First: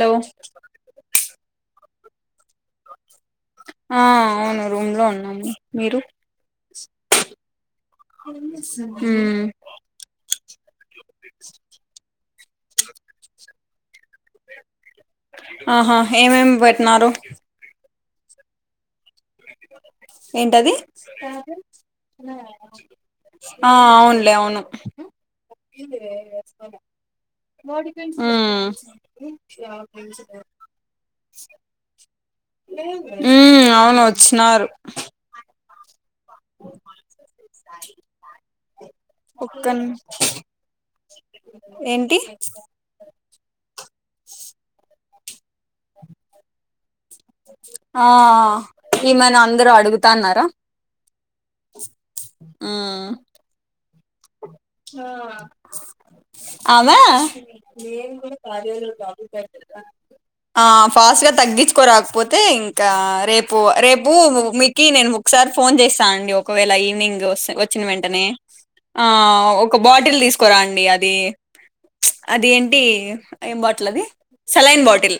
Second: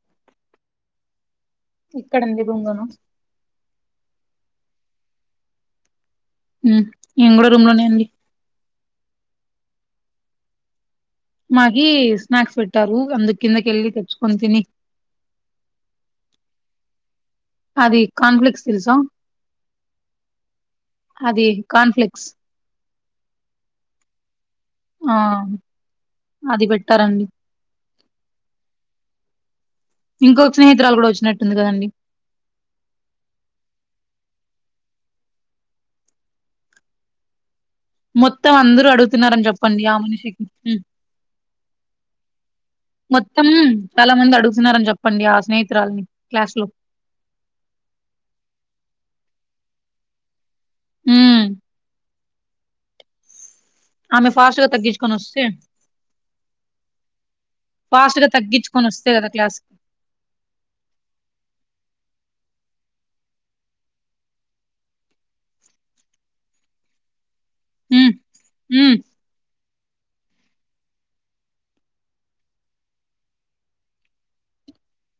Hello ఇక్కడుంది బొంగను ఆ అవును రూమ్ లో ఉన్నాము మీరు మ్మ్ నేను కూడా రూమ్ లోనే అండి మ్మ్ మగి స్నాక్స్ పెట్టారు అంద కిందకి ఎల్లి తెచ్చకొని తిని ఆహా ఏమేమి పెట్టినారు అది కన్ప్లెక్స్ తెల్సా ఏంటది అది కాన్ఫ్లెక్స్ ఆ అవునులే అవును ఆ అది పెట్టారన్ మ్మ్ ఇంకొక స్నేహిరాలు కూడా వచ్చినట్టుంది కదండి మ్మ్ అవును వచ్చినారు మొత్తం అందరూ అడుగుతున్నారని చెప్పండి ఒక్కన్ ఆ మనిషికి మ్మ్ ఏంటి మొత్తం చాలా మంది అడుగుతున్నారని చెప్పండి ఆ స్నేహితురాల్ని క్లాస్ లో ఆ ఈమెను అందరుూ అడుగుతన్నారా ఉమ్. ఆ ఆమె ఫాస్ట్ గా తగ్గించుకొని వస్తే ఆమె ఫాస్ట్ గా తగ్గించుకొని వస్తే కదా క్లాస్ ఆ ఫాస్ట్ గా తగ్గించుకోరాకపోతే ఇంకా రేపు రేపు మీకి నేను ఒకసారి ఫోన్ జేసి రాండి ఒకవేళ ఈవినింగ్ వచ్చిన ఉమ్, వెంటనే ఉమ్, ఒక బాటిల్ దీసుకురాండి అది అది ఏంటి ఏం బాటిల్ అది సలైన్ బాటిల్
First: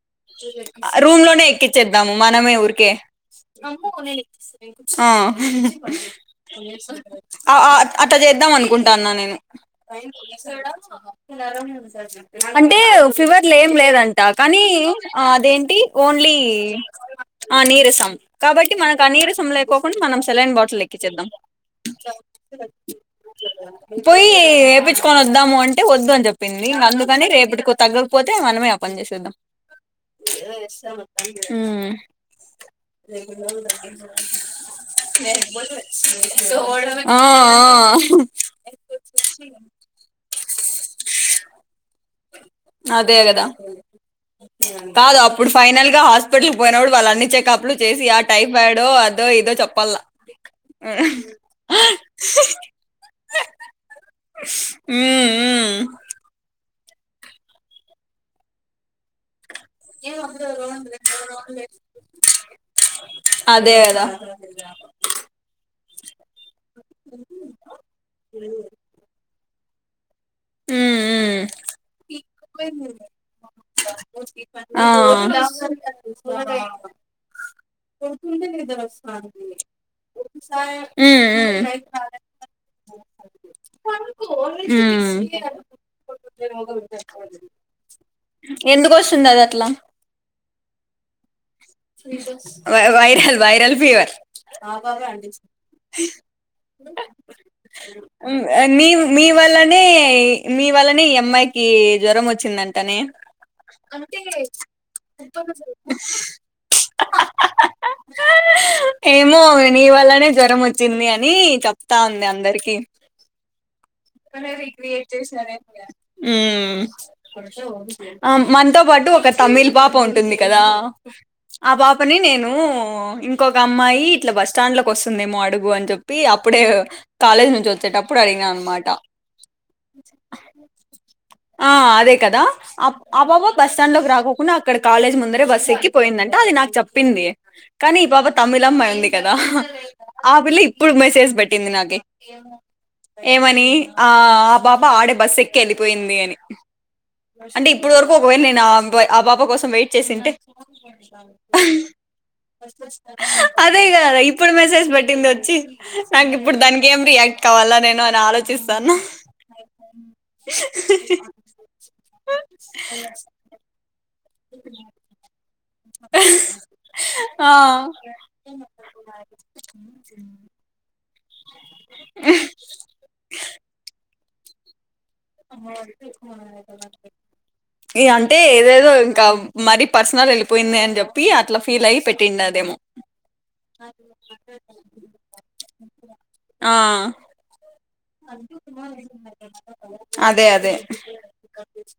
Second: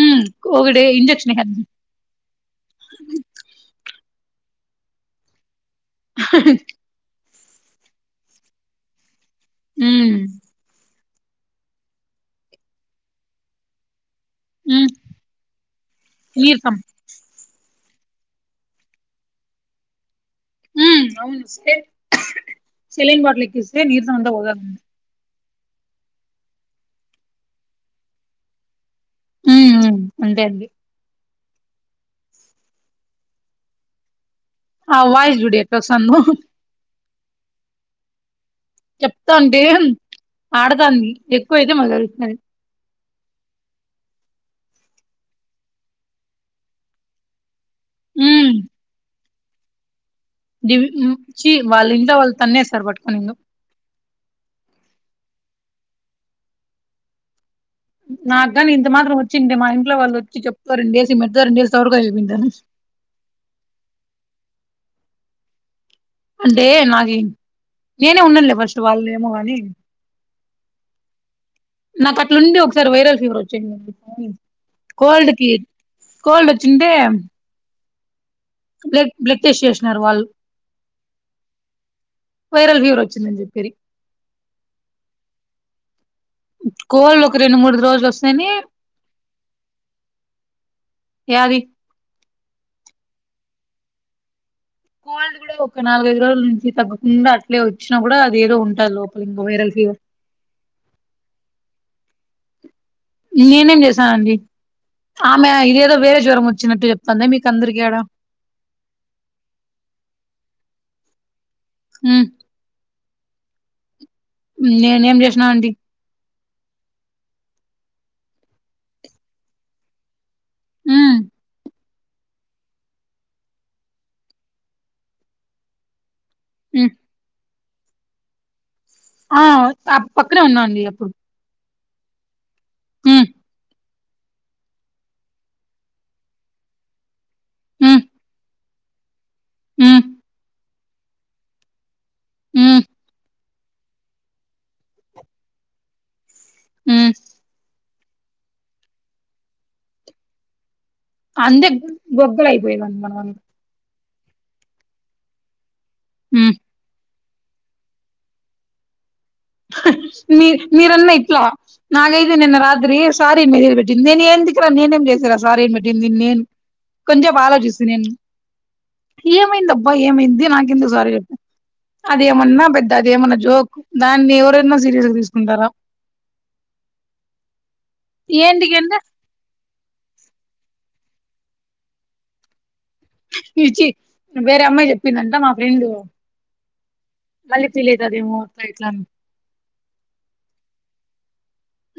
ఉమ్. ఒకటి రూమ్ ఇంజెక్షన్ లోనే ఎక్కించం మనమే ఊరికే అమ్మో నేను ఎక్కిస్తలే ఆ అట్ట చేద్దాం అనుకుంటా అన్నా నేను అంటే ఫీవర్లు ఏం లేదం ట కానీ అదేంటి ఓన్లీ మీర్ ఆ నీరసం కాబట్టి మనకు ఆ నీరసంలే కోకుండా మనం సెలైన్ బాటిల్ హ్మ్. ఎక్కించేద్దాం అవును. సెలైన్ సెలైన్ బాటిలెక్కిస్తే నీరసం పోయి అంతా పోతదండి. ఏపిచ్చు కొద్దాము అంటే వద్దు అని చెప్పింది అందుకని రేపటికో తగ్గకపోతే మనమే ఆ పని చేసేద్దాం హ్మ్. హ్మ్. అంతే ఏదో అండి. జేస్తము ఉమ్ వాయిస్ జూడు ఆ ఎట్లొస్తాందో ఆ ఆహు చెప్తాంటే ఆడదాంది ఎక్కువైతే మళ్ళ అరుస్తది అదేగదా కాదు అప్పుడు ఫైనల్ గా హాస్పిటల్ పోయినప్పుడు వాళ్ళు అన్ని చెకప్లు చేసి ఆ హ్మ్. టైఫాయిడో అదో ఇదో చెప్పాలా డివిచ్చి వాళ్ళు ఇంట్లో వాళ్ళు తన్నేస్తారు పట్టుకొని నిన్ను ఉమ్ ఉమ్ నాకుగానీ ఇంత మాత్రం వచ్చింటే మా ఇంట్లో వాళ్ళు వచ్చి చెప్తారు రెండేసి మెడద రెండేసి సపుడు వింటరు అదే గదా ద అంటే నాకి నేనే ఉన్నానులే ఫస్ట్ వాళ్ళు ఏమో కాని మ్మ్ మ్మ్ నాకు అట్లుంది ఒకసారి వైరల్ ఫీవర్ వచ్చింది స్వామి ఆ కోల్డ్కి కోల్డ్ వచ్చింటే ఉమ్ బ్లడ్ బ్లడ్ టెస్ట్ చేసినారు వాళ్ళు. ఉమ్ వైరల్ ఫివర్ వచ్చింది అని జెప్పిరి మ్మ్ మ్మ్ కోల్డు ఒక రెండు మూడు రోజులు వస్తనే ఎందుకు వస్తుంది అది అట్లా యాది వైరల్ వైరల్ ఫీవర్ కోల్డ్ కూడా ఒక నాలుగైదు రోజుల నుంచి తగ్గకుండా అట్లే వచ్చినా కూడా అది ఏదో ఉంటది నీమ్ లోపల మీ ఇంకా వైరల్ వల్లనే ఫీవర్ మీ వల్లనే ఈ అమ్మాయికి జ్వరం వచ్చిందంటనే నేనేం చేశానండి ఆమె ఇదేదో వేరే జ్వరం వచ్చినట్టు చెప్తంది మీకు అందరికిీ ఆడా ఏమో నీ వల్లనే జ్వరం వచ్చింది అని చెప్తా ఉంది ఉమ్ అందరికి కలరేయ్ క్రియేట్ నేనేం జేస్తే చేసినా అది అండి అయిపోదా ఉమ్ మనతో పాటు ఒక తమిళ్ పాప ఉంటుంది కదా ఉమ్ ఆపాప్ పని నేను ఇంకొక అమ్మాయి ఇట్ల బస్ స్టాండ్ లోకి వస్తుందేమో అడుగు అని చెప్ ప్పి అప్పుడే ఉమ్ కాలేజ్ నుంచి వచ్చేటప్పుడు అడిగిన అన్నమాట ఆ ఆ పక్కనే ఉన్నాండి అప్పుడు ఆ అదే కదా ఉమ్ అబబ బస్ కి రాకోకుండా అక్కడ కాలేజ్ ముందరే బస్ ఎక్కిపోయిందంటే అది నాకు చెప్పింది కానీ ఉమ్ ఈ పాప తమిళ్ పిల్ల మారింది కదా ఉమ్ ఆ పిల్ల ఇప్పుడు మెసేజ్ పెట్టింది నాకి ఉమ్ ఏమని ఆ ఆ పాప ఆడే బస్ ఎక్కి వెళ్ళిపోయింది అని ఉమ్ అంటే ఇప్పడు వరకు ఒకవేళ నేను ఆ పాప కోసం వెయిట్ చేసుంటే అంతే గొగ్గలు అయిపోయేదాన్ని మనం అంతా. అదే కదా ఇప్పుడు మెసేజ్ పెట్టింది వచ్చి నాకు ఉమ్ ఇప్పుడు దానికి ఏం రియాక్ట్ కావాలా నేను అని ఆలోచిస్తాను మీ మీరన్న ఇట్లా నాగైతే నిన్న రాత్రి సారి మెస్సేజ్ బెట్టింది నేను ఎందుకుర నేనేం చేశారా సారి పెట్టింది పిన్ని నేను కొంచెం ఆ ఆలోచూస్తని ఏమైందాబ్బా ఏమైంది నాకెందుకు సార చెప్ప అదేమన్నా పెద్ద అదేమన్నా జోక్ దాన్ని ఎవరన్నో సీరియస్ గా తీసుకున్ ఈ అంటే ఏదేదో ఏంటికంటే ఇంకా మరీ పర్సనల్ వెళ్ళిపోయింది అని చెప్పి అట్లా ఫీల్ అయి పెట్టి ఉందేమో ఇచ్చి వేరే అమ్మాయి చెప్పిందంట మా ఫ్రెండ్ ఆ మళ్ళీ ఫీల్ ఐతాదేమో ముూర్తయిట్ల అదే అదే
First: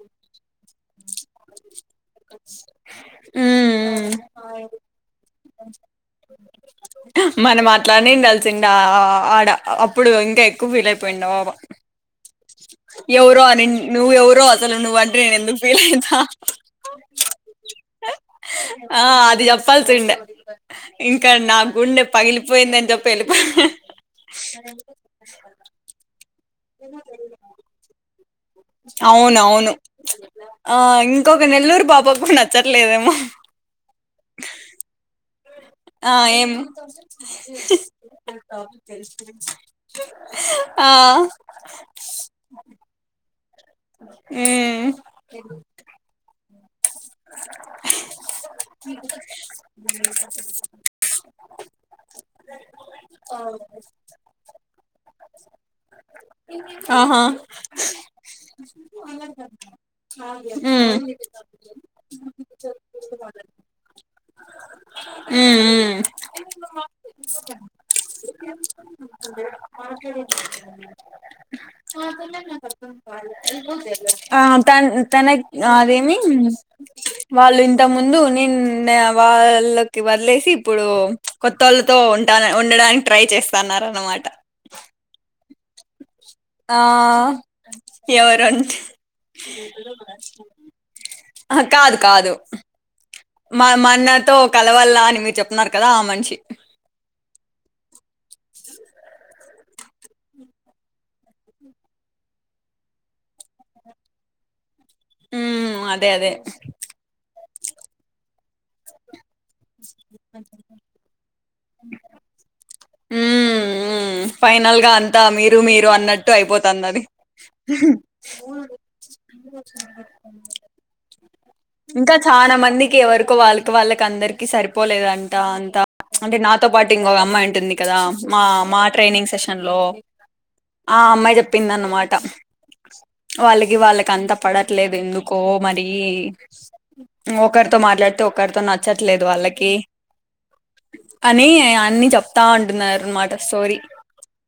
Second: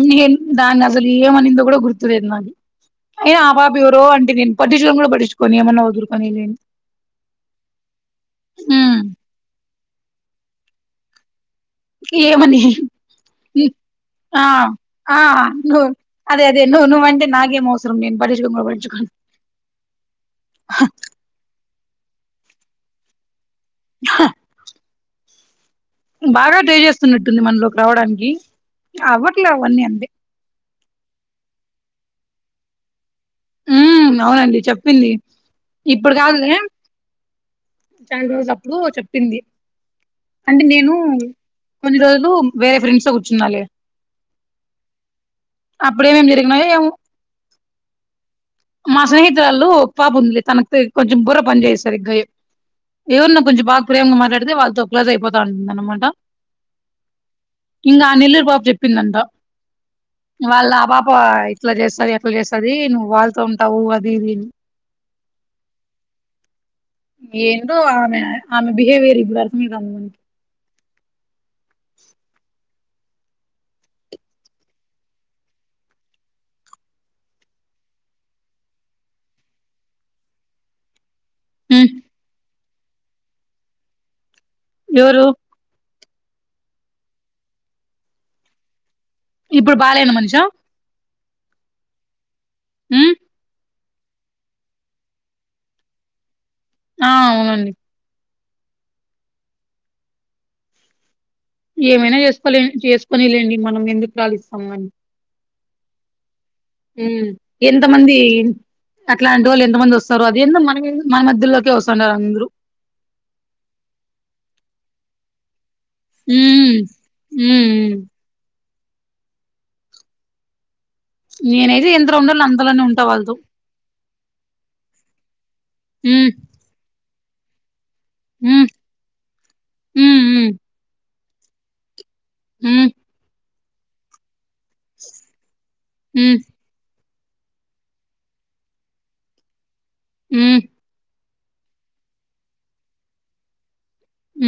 ఇన్ హెల్ప్ దాన్ని అసలు ఏమనిందో కూడా గుర్తు లేదు నాకు ఏ అ పాప ఉమ్ ఎవరో ఉమ్. ఆంటీని నేను పంటిన్చునే కూడా పాటించుకొను ఏమైన్నా ఒదురుకొనిని మన మాట్లాడినిడాలిసింద ఉమ్ అప్పుడు ఇంకా ఎక్కువ ఫీల్ అయిపోయిండ బాబా ఏమని ఎవరో అనినో ఎవరో నిన్ నువ్వ ఎవరో ఆ అసలు నువ్వ ఆ అంట్రి నేను ఎందుకు ఫీల్ నువ్వు అయితా అదే అదే నువ్వు నువ్వంటే నాకేం అవసరం నేను పట్టించుకోను కూడా ఆ పట్టించుకోను అది చెప్పాల్సి ఉండే ఇం ఇక్కన్న నా గుండె పగిలిపోయిందని చెప్పి వెళ్ళిపో హ సర బాగా ట్రే చేస్తున్నట్టుంది మనలోకి రావడానికి అవ్వట్లే అవునవును అవన్నీ అంతే ఆ ఇంకొక నెల్లూరు పాపాకు నచ్చట్లేదేమో ఉం అవునండి చెప్పింది ఆ ఇప్పుడు ఏం కాదులే చాలా రోజులు అప్పుడు చెప్పింది అంటే ఆ నేను కొన్ని రోజులు వేరే ఫ్రెండ్స్ తో కూర్చునాలే ఉమ్ అప్పుడేం ఎం జరిగినాయో ఏమో మా స్నేహితురాళ్ళు పాప ఉంది తనకు కొంచెం బుర్ర పని చేయదు సరిగ్గా ఏవుర్నో కొంచెం బాగా ప్రేమగా మాట్లాడితే వాళ్ళతో క్లోజ్ అయిపోతా ఉంటుంద అన్నమాట ఇంకా ఆ నెల్ అలాగ వాళ్ళ ఆ పాప ఇట్లా చేస్తది అట్లా చేస్తది నువ్వు వాళ్ళతో ఉంటావు అది ఇది ఉ ఊ మా ఏందో ఆమె ఆమె బిహేవియర్ ఇప్పుడు అన్ని వాళ్ళ ఆ తన్ తనకి అదేంమి వాళ్ళు ఇంత ముందు నేను వాళ్ళకి వదిలేసి ఇప్పుడు కోతోలతో ఉంటా ఉండడానికి ట్రై చేస్తన్న అనమాట ఎవరు. ఆ ఎవరంటే. ఇప్పుడు బాలేన మనిషా అక్క అది కాదు. ఉ. మా మా అన్నతో కలవల్ల అని మీరు చెప్తున్నారు కదా ఆ మనిషి. ఆ అవునండి. ఏమైనా చేసుకోలే చేసుకొని లేండి మనం ఎందుకు కాలిస్తాం అని. ఉ అదే అదే. ఉ ఎంత మంది అట్లాంటి వాళ్ళు ఎంత మంది వస్తారో. ఎందో మనకెందుకు మన మధ్యలోకి వస్తస్తుంటారు అందరు. ఊ ఊ ఫైనల్గా అంతా మీరు మీరు. అన్నట్టు హ్మ్. అయిపోతాందని. హ్మ్. హ్మ్. నేనైతే ఎంత ఇంకా రౌండోళ్ళో చానా అంతలోనే మందికి ఉంటా ఎవరకు వాళ్ళతో. వాళ్ళ. వాళ్ళకి అందరికి సరిపోలేదంట అంతా హ్మ్. అంటే నాతో పాటు ఇంకొక అమ్మాయి ఉంటుంది కదా. మా హ్మ్. మా ట్రైనింగ్ సెషన్ లో హ్మ్. హ్మ్. ఆ అమ్మాయి చెప్. పింద అనమాట హ్మ్. వాళ్ళకి వాళ్ళకి అంత పడట్లేదు ఎందుకో మరి. హ్మ్. ఒకరితో మాట్లాడితే ఒకరితో నచ్చట్లేదు వాళ్ళకి. ఊ. అని అన్ని చెప్తా ఉంటున్నారు అనమాట సోరి.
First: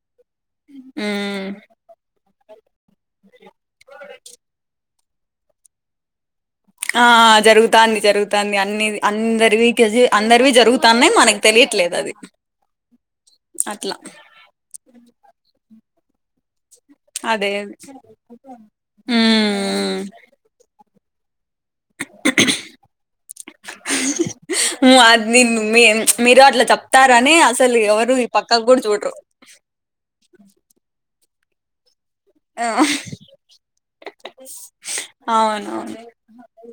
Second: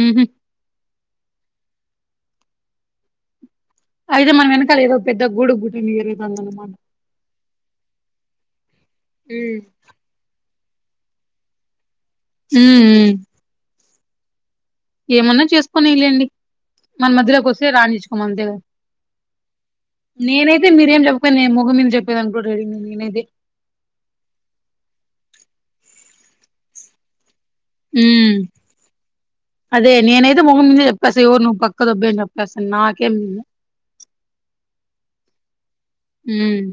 ఉహు. ఊ. అయితే మనం వెనకాల ఏదో పెద్ద గూడుగుట్టని జరుతుందనమాట. ఆ జరుగుతాంది జరుగుతాంది అన్ని హ్మ్. అందరివి కేజీ. అందరివి జరుగుతాన్నాయి మనకు తెలియట్లేదు అది. ఊఊ. అట్లా. ఏమన్నా చేసుకోనిలెండి. మన మధ్యలోకి అదే వస్తే రాణించుకోమ అంతేకద మ్మ్ నేనే అది మీరేం చెప్పుకని నేము ముగం మీద చెప్పేది అనుకో రడి నేనైతే ఉ ఆ నేను మీ మీరు అట్లా చెప్తారనే. సలు ఎవరు ఈ హ్మ్. పక్కా గూడ చూడ్రు. అదే నేనైతే ముగం మీదే చెప్పేస్తా ఎవరు నువ్వు పక్క దొబ్బేంప్ప. ఆ అవునవును. హ్మ్.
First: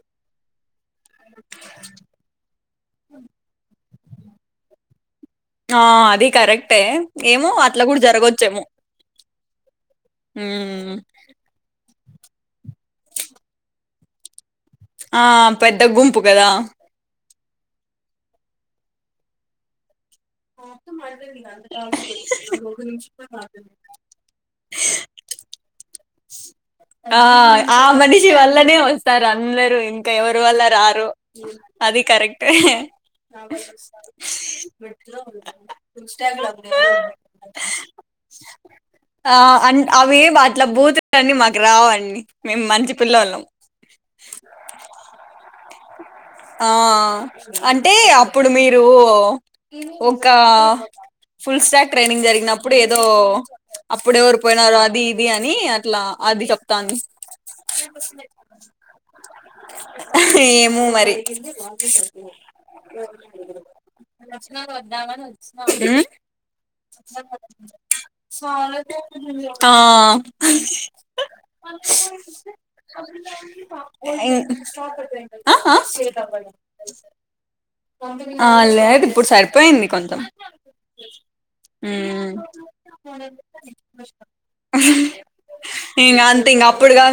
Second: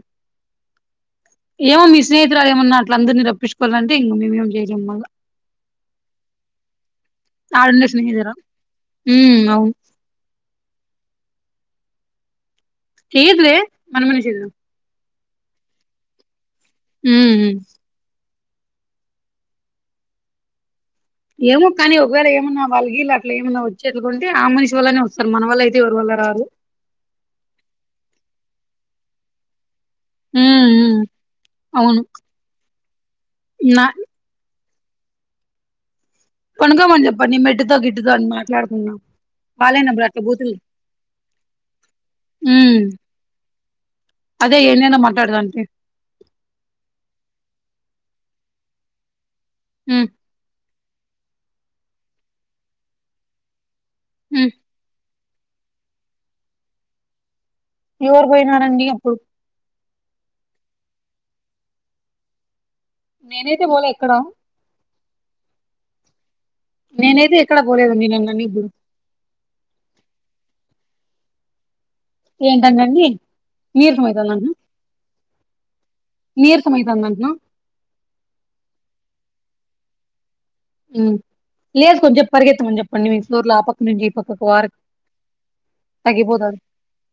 ఏమో మీ స్నేహితులు ఏమన్నా అట్లా అందరినీ రప్పించుకోవాలంటే ఇంక మేమేం చేయలేమ్ మల్ల. ఆ అది కరెక్టే ఏమో అట్లా కూడా జరగొచ్చేమో. ఊ అవును. ఊ. ఏది లే పని మనిష. ఆ పెద్ద గుంపు కదా. ఊ ఉ. మరిదే. ఏమో కానీ ఒకవేళ ఏమన్నా వాళ్ళకిీళ్ళ అట్లా ఏమైన్నా వచ్చేది గుంటె ఆ మనిషి వళ్లనే వస్తారు మన వల్ల అయితే ఎవరు ఉండ. రారు. ఆ ఆ మనిషి వల్లనే వస్తారు అందరు ఇ. కే ఎవరు వల్ల హ్మ్. హ్మ్. రారు అది అవును. కరెక్ట్ ఏహే నా మిన్తలో ఇంస్టాగ్లంలో పనుకోమని చెప్పండి మెట్టుతో గిట్టుతో అని మాట్లాడుకుందాం. ఆ ఆన్ వాళ్ళేనప్పుడు అవి బూతులు అట్లా బూతులన్నీ మాకు రావండి మీమ్ హ్మ్. మంచి పిల్లోలం. అదే ఏనేనా మాట్లాడదా దానికి ఆ అంటే అప్పుడు మీరో హ్మ్. ఒక్ క ఫుల్ స్టాక్ ట్రైనింగ్ జరిగినప్పుడు ఏదో అప్పుడ్ ఎవర్ హ్మ్. పోయినారు అది ఇది అని అట్లా అది చెప్తాంది. ఎవరు పోయినారండి అప్పుడు ఆహ్ ఏమో మరి కింద వాగ్ జేసి నేనైతే పోలే ఎక్కడ వచ్చినా [inaudible] ఉహ్ నేనైతే ఎక్కడ బోలేదు నీన్ అన్నా నీగు ఉమ్ ఆ ఏంటండి నీరసం అవుతుంది ఐ అంటున్నా ఆఆ నీరసం అవుతుంది అంటున్నా ఆ లేదు ఇప్పుడు సరిపోయింది కొంతం ఉమ్. లేదు కొంచెం ఉహ్ పరిగెత్తమని చెప్పండి మీ ఫ్లోర్ లో ఆ పక్క నుంచి ఈ పక్కకు వారు ఇంగా అంతే తగ్గిపోతారు ఇంగా అప్పుడు కా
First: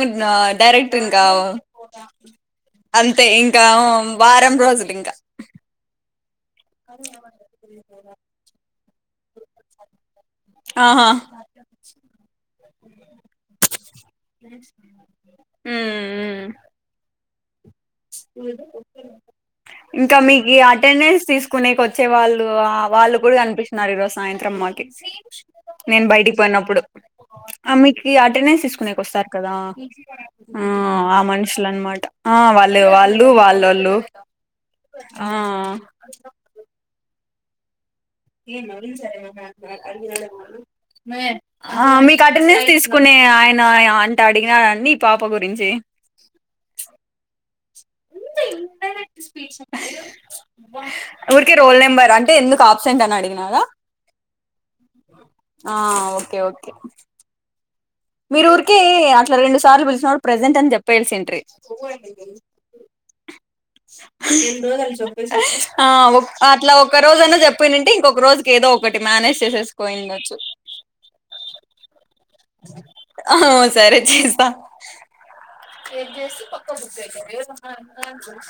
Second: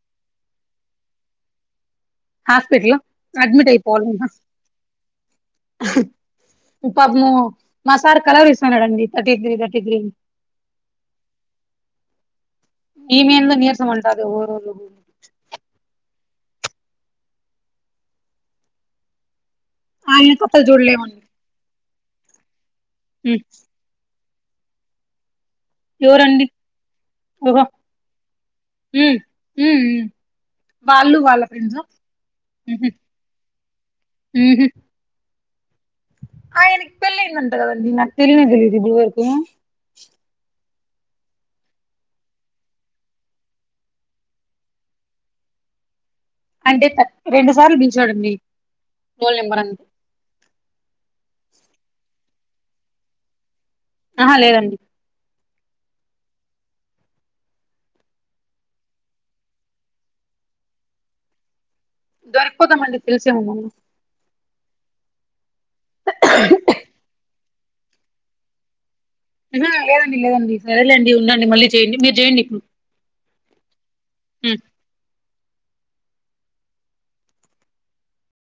డైరెక్టర్ ఇంగా హాస్పిటల్ అంతే ఇంకా అడ్మిట్ అయిపోవాలి వారం రోజులు ఇంకా పాపము మా సార్ కలర్ ఇస్తాన్నాడండి థర్టీ డిగ్రీ థర్టీ గ్రీ ఆహా ఈమెలో నీరసం ఉంటది ఊరోళ్లు ఉహుహుహ్ ఇంకా ఆయన మీకు ఈ కథలు చూడలేమండి అటేనేన్స్ తీసుకునేక వచ్చే వాళ్ళు అప్ వాళ్ళు గూడా ఉమ్. గానిపించిన్నారు ఈ రోజు సాయంత్రమ్ మాకి నేను బయటికి ఎవరండి పోయినప్పుడు ఓహో ఆ మీకు అటెంనేన్స్ తీసుకునేకి ఉమ్, వస్తరు కదా ఉమ్, ఉమ్. ఉహ్ వాళ్ళు ఆ వాళ్ళ మనుషుల ఫ్రెండ్స్ అన్నమాట ఆ వాల్ లే వాళ్ళు వాళ్ళ వాళ్ళోలు ఆఆ ఆయనకి పెళ్ళిందట గదండి నాకు తెలియానే తెలిది ఇబాడ్ వరకు మే ఆ మీకు అటెంనేన్స్ తీసుకునే ఆయన అంటా అడిగినారన్ని పాప గురించి అంటే తర్ట్ రెండు సార్లు దీచోడండి. ఇంటర్నెట్ స్పీచ్ ఊరికే రోల్ నెంబర్ అంటే ఎందుకు ఆబ్సెంట్ అని అడిగినాదా ఆహా లేదండి. ఆ ఓకే ఓకే మీరు ఊరికి అట్లా రెండు సార్లు బిలిచినోడ్ ప్రజెంట్ అని చెప్పేల్సి ఇంట్రీ. దొరిపోదామండి తెలిసే ఉమ్ము ఆ మొన్న అట్లా ఒ ఒక రోజనా జేప్పనంటే ఇంకొక రోజుకి ఏదో బట్ మేనేజ్ చేసేసి లేదండి పోయిండొచ్చు లేదండి సరేలేండి ఉండడి మళ్ళీ చేయండి, మీరు జేయండి ఇప్పుడు. ఆహ్ సరే చేస్తా ఎడ్ జేసి పక్క బుక్ అయితాయ్ [inaudible]